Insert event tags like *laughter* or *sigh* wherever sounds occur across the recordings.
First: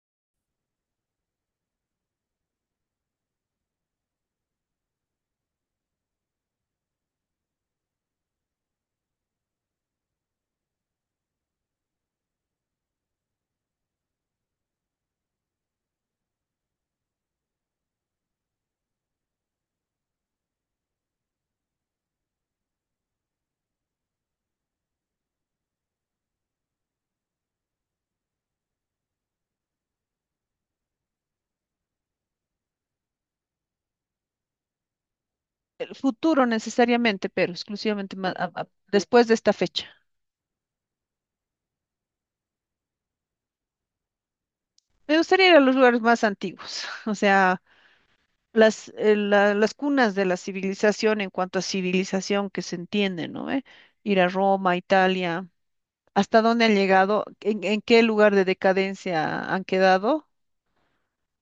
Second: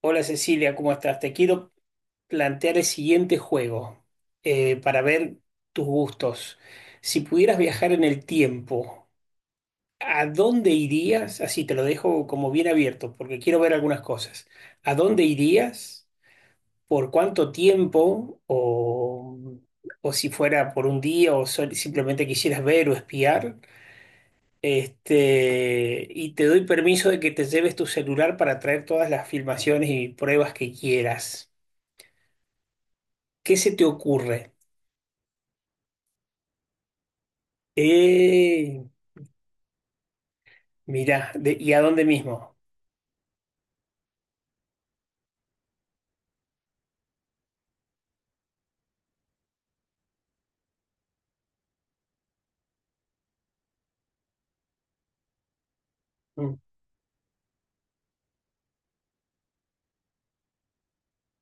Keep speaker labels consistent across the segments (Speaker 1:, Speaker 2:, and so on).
Speaker 1: Hola Cecilia, ¿cómo estás? Te quiero plantear el siguiente juego para ver tus gustos. Si pudieras viajar en el tiempo, ¿a dónde irías? Así te lo dejo como bien abierto porque quiero ver algunas cosas. ¿A dónde irías? ¿Por cuánto tiempo? ¿O si fuera por un día o simplemente quisieras ver o espiar? Este, y te doy permiso de que te lleves tu celular para traer todas las filmaciones y pruebas que quieras. ¿Qué se te ocurre?
Speaker 2: El futuro necesariamente, pero exclusivamente
Speaker 1: Eh,
Speaker 2: después de esta fecha.
Speaker 1: Mirá, ¿y a dónde mismo?
Speaker 2: Me gustaría ir a los lugares más antiguos, *laughs* o sea, las cunas de la civilización en cuanto a civilización que se entiende, ¿no? ¿Eh? Ir a Roma, Italia, hasta
Speaker 1: Mm.
Speaker 2: dónde han llegado, en qué lugar de decadencia han quedado,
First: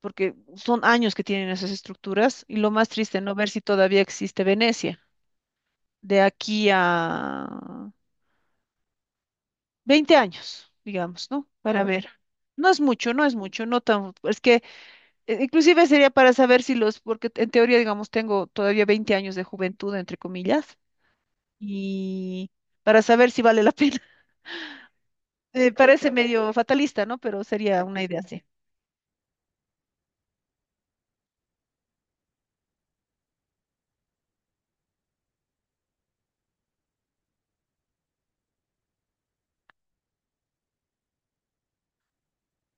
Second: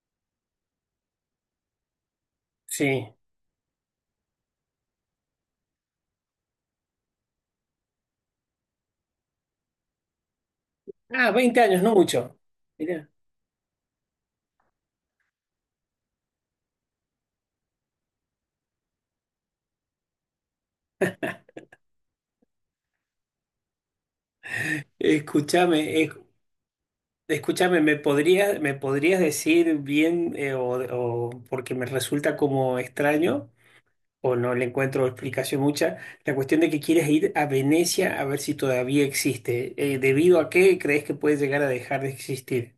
Speaker 2: porque son años que tienen esas estructuras y lo más
Speaker 1: Sí.
Speaker 2: triste, ¿no? Ver si todavía existe Venecia. De aquí a 20 años,
Speaker 1: Ah,
Speaker 2: digamos, ¿no?
Speaker 1: 20 años,
Speaker 2: Para
Speaker 1: no
Speaker 2: ver.
Speaker 1: mucho.
Speaker 2: No es
Speaker 1: Mirá.
Speaker 2: mucho, no es mucho, no tan, es que inclusive sería para saber si los, porque en teoría, digamos, tengo todavía 20 años de juventud, entre comillas, y para saber si vale la pena. *laughs*
Speaker 1: Escúchame,
Speaker 2: Parece medio fatalista, ¿no? Pero
Speaker 1: escúchame,
Speaker 2: sería
Speaker 1: ¿me
Speaker 2: una idea así.
Speaker 1: podrías, me podrías decir bien porque me resulta como extraño o no le encuentro explicación mucha, la cuestión de que quieres ir a Venecia a ver si todavía existe. ¿Debido a qué crees que puede llegar a dejar de existir?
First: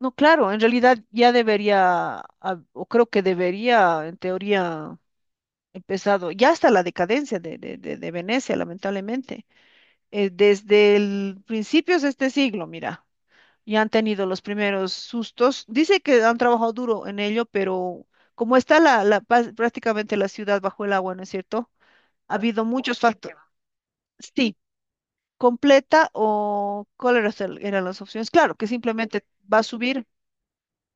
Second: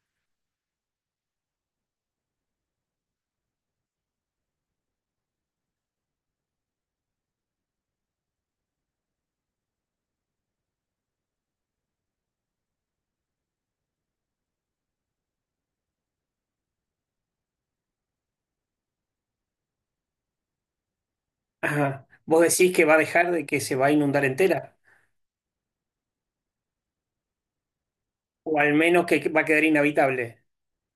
Speaker 2: No, claro, en realidad ya debería, ah, o creo que debería, en teoría, empezado, ya está la decadencia de Venecia, lamentablemente, desde el principios de este siglo, mira. Y han tenido los primeros sustos. Dice que han trabajado duro en ello, pero como está prácticamente la ciudad bajo el agua, ¿no es cierto?
Speaker 1: Ajá.
Speaker 2: Ha
Speaker 1: ¿Vos
Speaker 2: habido
Speaker 1: decís que va a
Speaker 2: muchos
Speaker 1: dejar
Speaker 2: factores.
Speaker 1: de que se va a inundar
Speaker 2: Sí,
Speaker 1: entera?
Speaker 2: completa o cuáles eran las opciones. Claro,
Speaker 1: O
Speaker 2: que
Speaker 1: al menos que
Speaker 2: simplemente
Speaker 1: va a
Speaker 2: va a
Speaker 1: quedar
Speaker 2: subir.
Speaker 1: inhabitable.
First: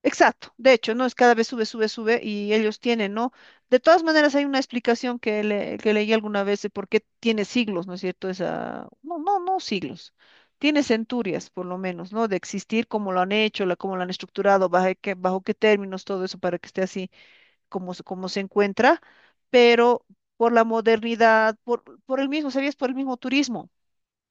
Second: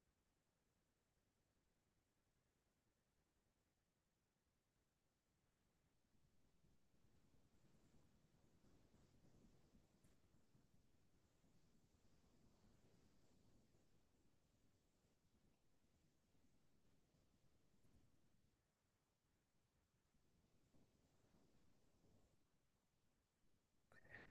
Speaker 2: Exacto, de hecho, ¿no? Es cada vez sube, sube, sube y ellos tienen, ¿no? De todas maneras, hay una explicación que, que leí alguna vez de por qué tiene siglos, ¿no es cierto? Esa, no siglos, tiene centurias, por lo menos, ¿no? De existir, cómo lo han hecho, la, cómo lo han estructurado, bajo qué términos, todo eso para que esté así como se encuentra, pero por la modernidad, por el mismo, ¿sabías? Por el mismo turismo.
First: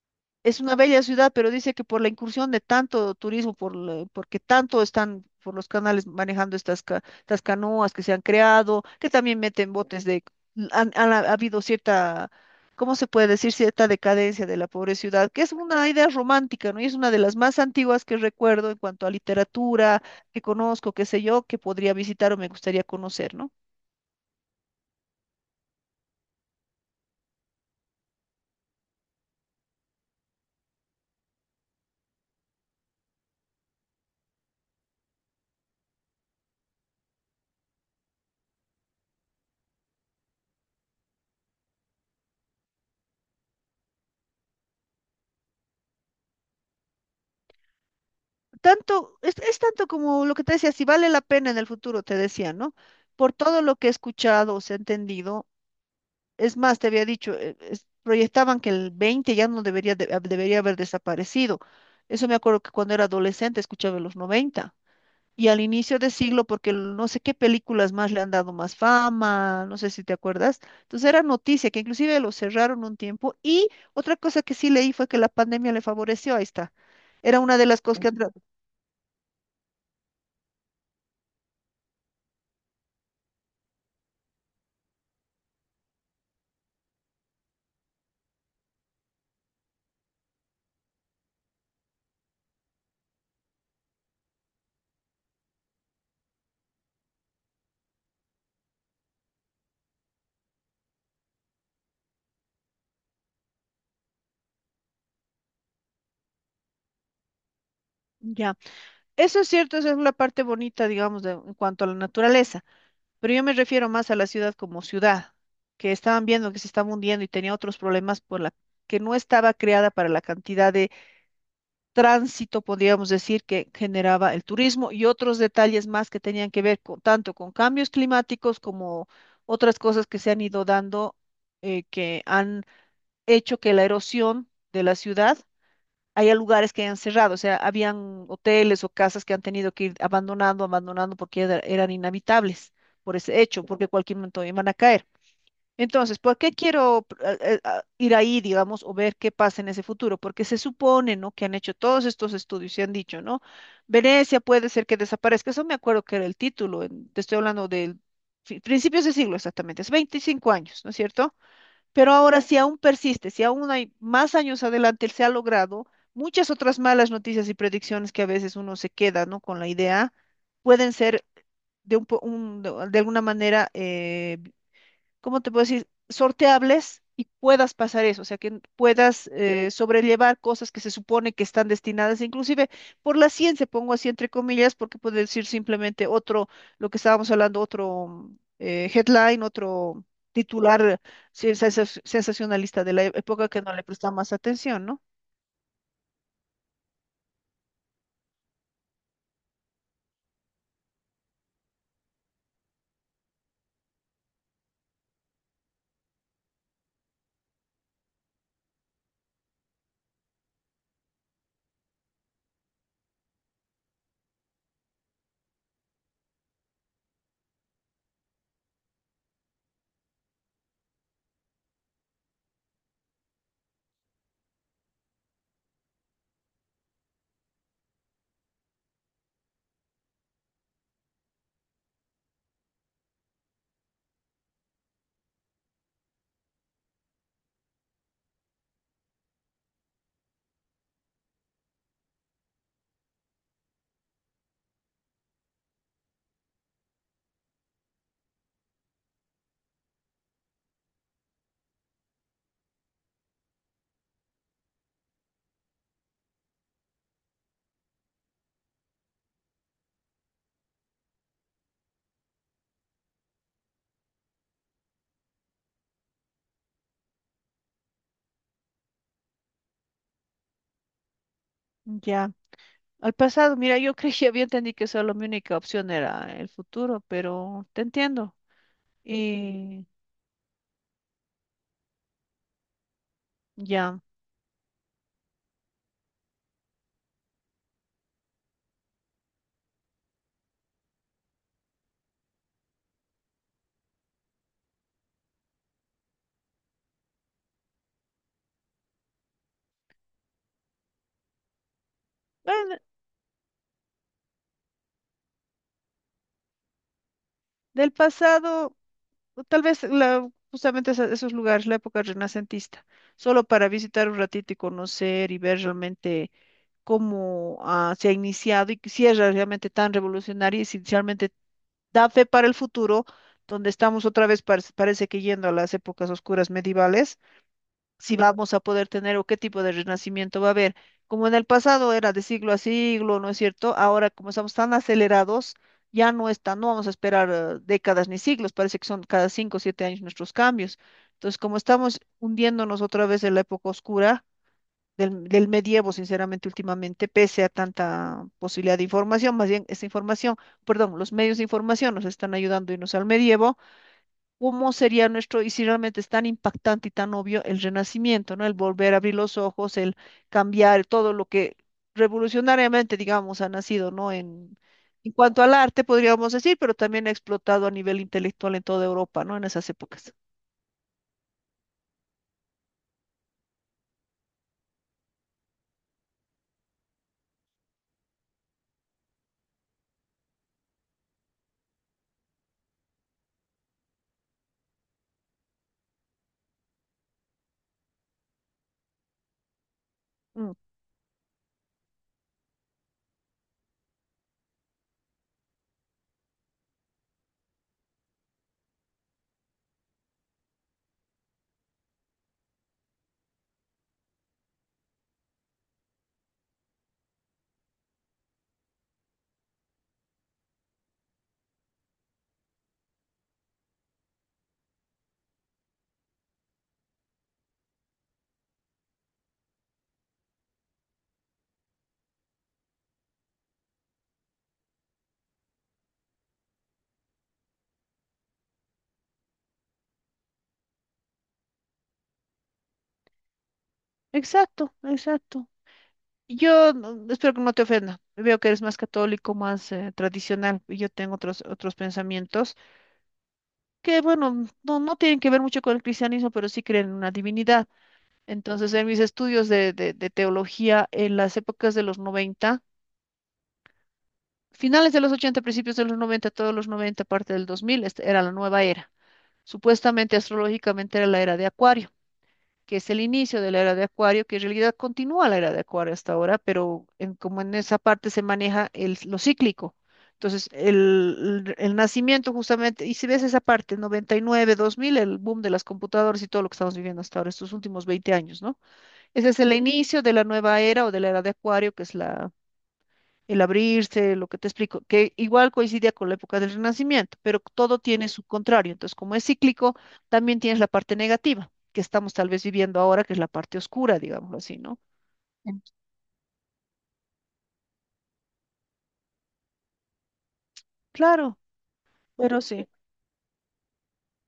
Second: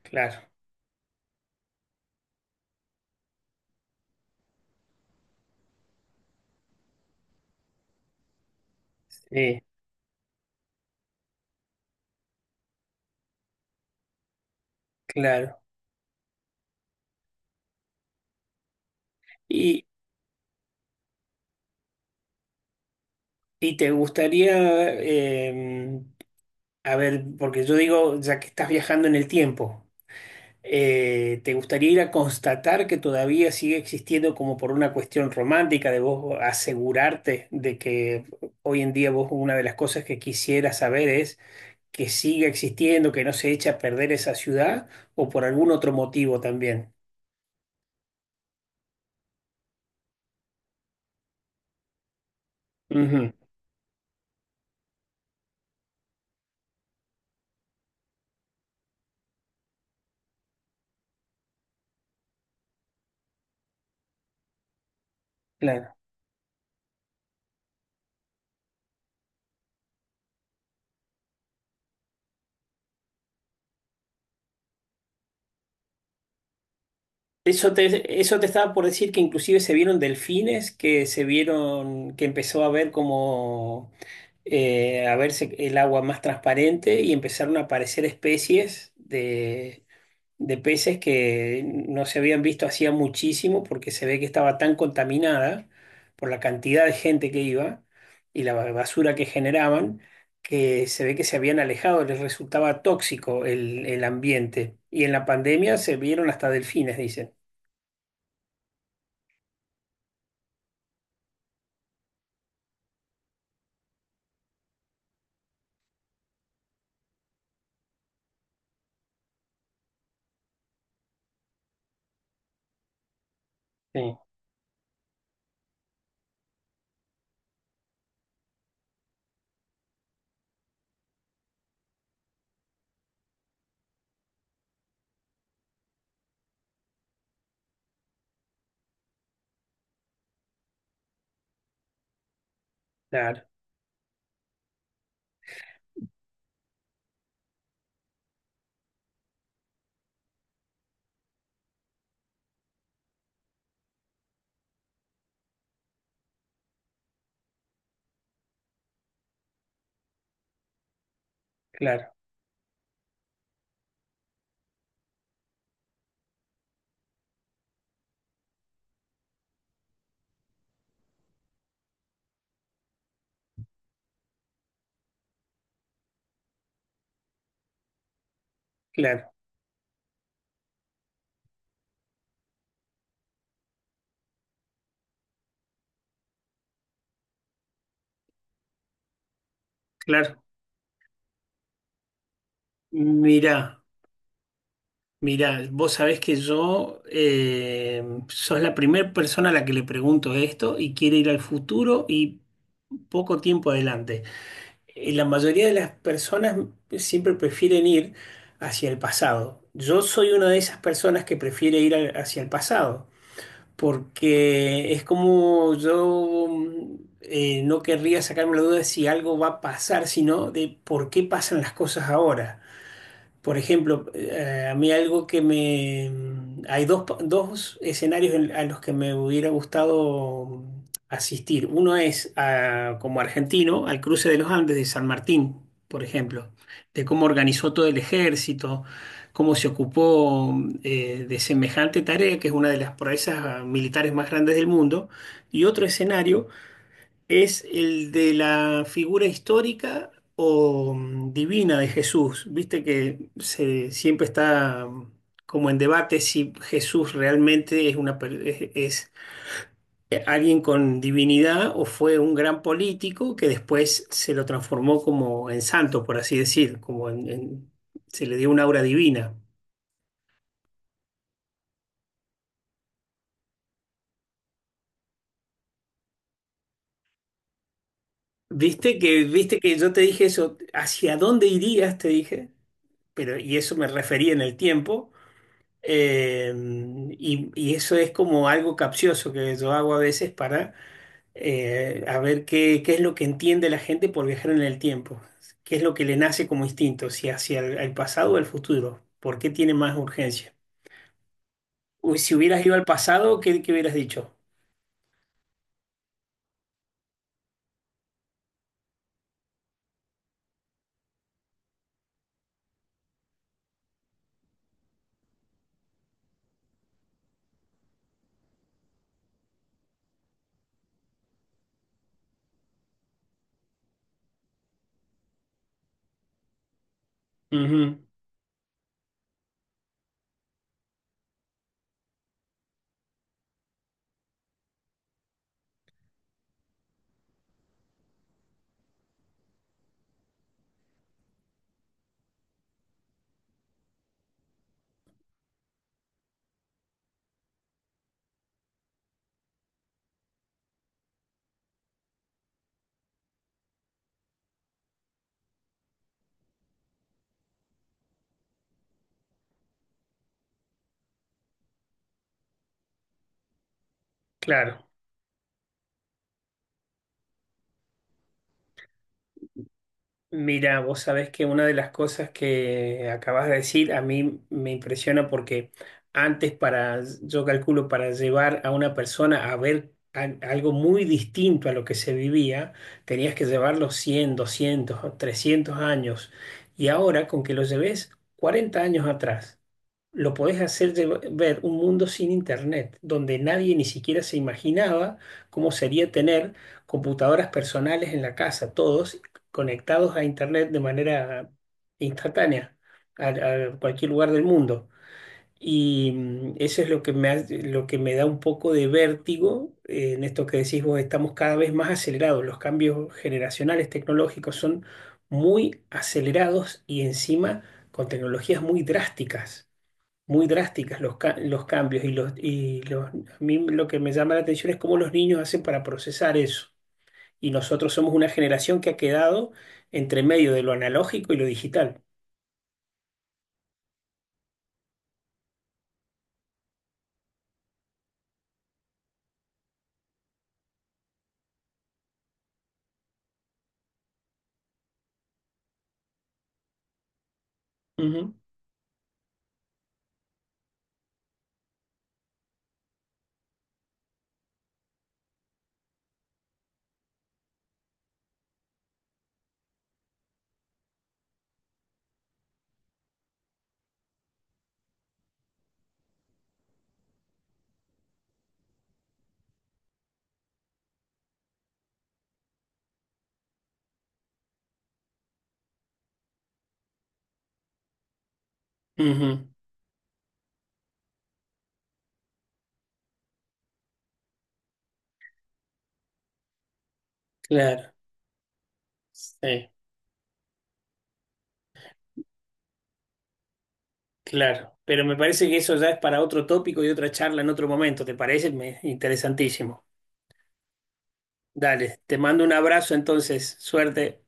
Speaker 1: Claro,
Speaker 2: Es una bella ciudad, pero dice que por la incursión de tanto turismo, porque tanto están por los canales manejando estas canoas que se han creado, que también
Speaker 1: sí,
Speaker 2: meten botes de... Han, han ha habido cierta, ¿cómo se puede decir? Cierta decadencia de la pobre ciudad, que es
Speaker 1: claro.
Speaker 2: una idea romántica, ¿no? Y es una de las más antiguas que recuerdo en cuanto a
Speaker 1: Y,
Speaker 2: literatura, que conozco, qué sé yo, que podría visitar o me gustaría conocer, ¿no?
Speaker 1: y te gustaría, a ver, porque yo digo, ya que estás viajando en el tiempo, ¿te gustaría ir a constatar que todavía sigue existiendo como por una cuestión romántica de vos asegurarte de que hoy en día vos una de las cosas que quisieras saber es que siga existiendo, que no se echa a perder esa ciudad o por algún otro motivo también?
Speaker 2: Tanto, es tanto como lo que te decía, si vale la pena en el futuro, te decía, ¿no?
Speaker 1: Ujú,
Speaker 2: Por todo lo que he escuchado o se entendido, es más, te había dicho, proyectaban que el 20 ya no debería, debería haber desaparecido. Eso me acuerdo que cuando era adolescente escuchaba en los 90 y al
Speaker 1: claro.
Speaker 2: inicio de siglo, porque no sé qué películas más le han dado más fama, no sé si te acuerdas. Entonces era noticia que inclusive lo cerraron un tiempo y otra cosa que sí leí fue que la pandemia le favoreció, ahí está. Era una de
Speaker 1: Eso
Speaker 2: las cosas que...
Speaker 1: te, eso te estaba por decir que inclusive se vieron delfines, que se vieron, que empezó a ver como a verse el agua más transparente y empezaron a aparecer especies de peces que no se habían visto hacía muchísimo porque se ve que estaba tan contaminada por la cantidad de gente que iba y la basura que generaban, que se ve que se habían alejado, les resultaba tóxico el ambiente. Y en la pandemia se vieron hasta delfines, dicen.
Speaker 2: Ya. Eso es cierto, esa es la parte bonita, digamos, de, en cuanto a la naturaleza, pero yo me refiero más a la ciudad como ciudad, que estaban viendo que se estaba hundiendo y tenía otros problemas por la que no estaba creada para la cantidad de tránsito, podríamos decir, que
Speaker 1: Sí.
Speaker 2: generaba el turismo y otros detalles más que tenían que ver con, tanto con cambios climáticos como otras cosas que se han ido dando, que han hecho que la erosión de la ciudad, hay lugares que han cerrado, o sea, habían hoteles o casas que han tenido que ir abandonando, abandonando porque eran inhabitables por ese
Speaker 1: Claro,
Speaker 2: hecho, porque cualquier momento iban a caer. Entonces, ¿por qué quiero pr- a ir ahí, digamos, o ver qué pasa en ese futuro? Porque se supone, ¿no? Que han hecho todos estos estudios y han dicho, ¿no? Venecia puede ser que desaparezca. Eso me acuerdo que era el título, te estoy hablando de principios de siglo exactamente, es 25 años, ¿no es cierto? Pero
Speaker 1: claro,
Speaker 2: ahora, si aún persiste, si aún hay más años adelante, se ha logrado, muchas otras malas noticias y predicciones que a veces uno se queda, ¿no? Con la idea, pueden ser de, un, po- un- de alguna manera ¿cómo te puedo decir? Sorteables y puedas pasar eso, o sea, que puedas
Speaker 1: claro,
Speaker 2: sobrellevar cosas que se supone que están destinadas, inclusive por la ciencia, pongo así entre comillas, porque puede decir simplemente otro, lo que estábamos hablando, otro headline, otro
Speaker 1: claro.
Speaker 2: titular, sí, sensacionalista de la época
Speaker 1: Mirá,
Speaker 2: que no le prestaba más atención, ¿no?
Speaker 1: mirá, vos sabés que yo sos la primera persona a la que le pregunto esto y quiere ir al futuro y poco tiempo adelante. La mayoría de las personas siempre prefieren ir hacia el pasado. Yo soy una de esas personas que prefiere ir hacia el pasado porque es como yo no querría sacarme la duda de si algo va a pasar, sino de por qué pasan las cosas ahora. Por ejemplo, a mí algo que me... Hay dos escenarios a los que me hubiera gustado asistir. Uno es como argentino al cruce de los Andes de San Martín, por ejemplo, de cómo organizó todo el ejército, cómo se ocupó de semejante tarea, que es una de las proezas militares más grandes del mundo. Y otro escenario, ¿es el de la figura histórica o divina de Jesús? Viste que siempre está como en debate si Jesús realmente es, una, per- es, alguien con divinidad o fue un gran político que después se lo transformó como en santo, por así decir, como se le dio una aura divina.
Speaker 2: Ya, al pasado, mira, yo *laughs* creía, había entendido que solo mi única opción era el futuro, pero te entiendo.
Speaker 1: Viste que
Speaker 2: Y
Speaker 1: yo te dije eso, ¿hacia dónde irías? Te dije, pero y eso me
Speaker 2: ya,
Speaker 1: refería en el tiempo. Eh, y eso es como algo capcioso que yo hago a veces para a ver qué es lo que entiende la gente por viajar en el tiempo, qué es lo que le nace como instinto, si hacia el pasado o el futuro, por qué tiene más urgencia. Uy, si hubieras ido
Speaker 2: bueno,
Speaker 1: al pasado, ¿qué hubieras dicho?
Speaker 2: del pasado. O tal vez la, justamente esos lugares, la época renacentista, solo para visitar un ratito y conocer y ver realmente cómo ah, se ha iniciado y que si es realmente tan revolucionario y si realmente da fe para el futuro, donde estamos otra vez, parece que yendo a las épocas oscuras medievales
Speaker 1: Ujú,
Speaker 2: si vamos a poder tener o qué tipo de renacimiento va a haber. Como en el pasado era de siglo a siglo, ¿no es cierto? Ahora, como estamos tan acelerados, ya no está, no vamos a esperar décadas ni siglos, parece que son cada 5 o 7 años nuestros cambios. Entonces, como estamos hundiéndonos otra vez en la época oscura del medievo, sinceramente, últimamente, pese a tanta posibilidad de información, más bien esa información, perdón, los medios de información nos están ayudando a irnos al medievo cómo sería nuestro, y si realmente es tan impactante y tan obvio el renacimiento, ¿no? El volver a abrir los ojos, el cambiar todo lo que revolucionariamente, digamos, ha nacido, ¿no?
Speaker 1: claro.
Speaker 2: En cuanto al arte, podríamos decir, pero también ha explotado a nivel intelectual en toda Europa, ¿no? En esas épocas.
Speaker 1: Mira, vos sabés que una de las cosas que acabas de decir a mí me impresiona porque antes para, yo calculo, para llevar a una persona a ver algo muy distinto a lo que se vivía, tenías que llevarlo 100, 200, o 300 años. Y ahora con que lo lleves 40 años atrás lo
Speaker 2: Mm.
Speaker 1: podés hacer ver un mundo sin internet, donde nadie ni siquiera se imaginaba cómo sería tener computadoras personales en la casa, todos conectados a internet de manera instantánea, a cualquier lugar del mundo. Y mm, eso es lo que lo que me da un poco de vértigo en esto que decís vos, estamos cada vez más acelerados, los cambios generacionales tecnológicos son muy acelerados y encima con tecnologías muy drásticas los cambios a mí lo que me llama la atención es cómo los niños hacen para procesar eso. Y nosotros somos una generación que ha quedado entre medio de lo analógico y lo digital.
Speaker 2: Exacto, exacto. Y yo espero que no te ofenda. Veo que eres más católico, más tradicional, y yo tengo otros pensamientos que, bueno, no tienen que ver mucho con el cristianismo, pero sí creen en una divinidad.
Speaker 1: Ujú,
Speaker 2: Entonces, en mis estudios de, de teología en las épocas de los 90, finales de los 80, principios de los 90, todos los 90, parte del 2000, esta era la nueva era. Supuestamente, astrológicamente, era la era de Acuario, que es el inicio de la era de Acuario, que en realidad continúa la era de Acuario hasta ahora, pero como en esa parte se maneja lo cíclico. Entonces, el nacimiento justamente, y si ves esa parte, 99, 2000, el boom de las computadoras y todo lo que estamos viviendo hasta ahora, estos últimos 20 años, ¿no? Ese
Speaker 1: ujú.
Speaker 2: es el inicio de la nueva era o de la era de Acuario, que es la, el abrirse, lo que te explico, que igual coincidía con la época del Renacimiento, pero todo
Speaker 1: Claro,
Speaker 2: tiene su contrario. Entonces, como es
Speaker 1: sí,
Speaker 2: cíclico, también tienes la parte negativa, que estamos tal vez viviendo ahora, que es la parte oscura, digámoslo así,
Speaker 1: claro.
Speaker 2: ¿no?
Speaker 1: Pero me parece que
Speaker 2: Ent-
Speaker 1: eso ya es para otro tópico y otra charla en otro momento, ¿te parece? Me- interesantísimo.
Speaker 2: Claro,
Speaker 1: Dale, te
Speaker 2: pero
Speaker 1: mando un
Speaker 2: sí.
Speaker 1: abrazo entonces, suerte.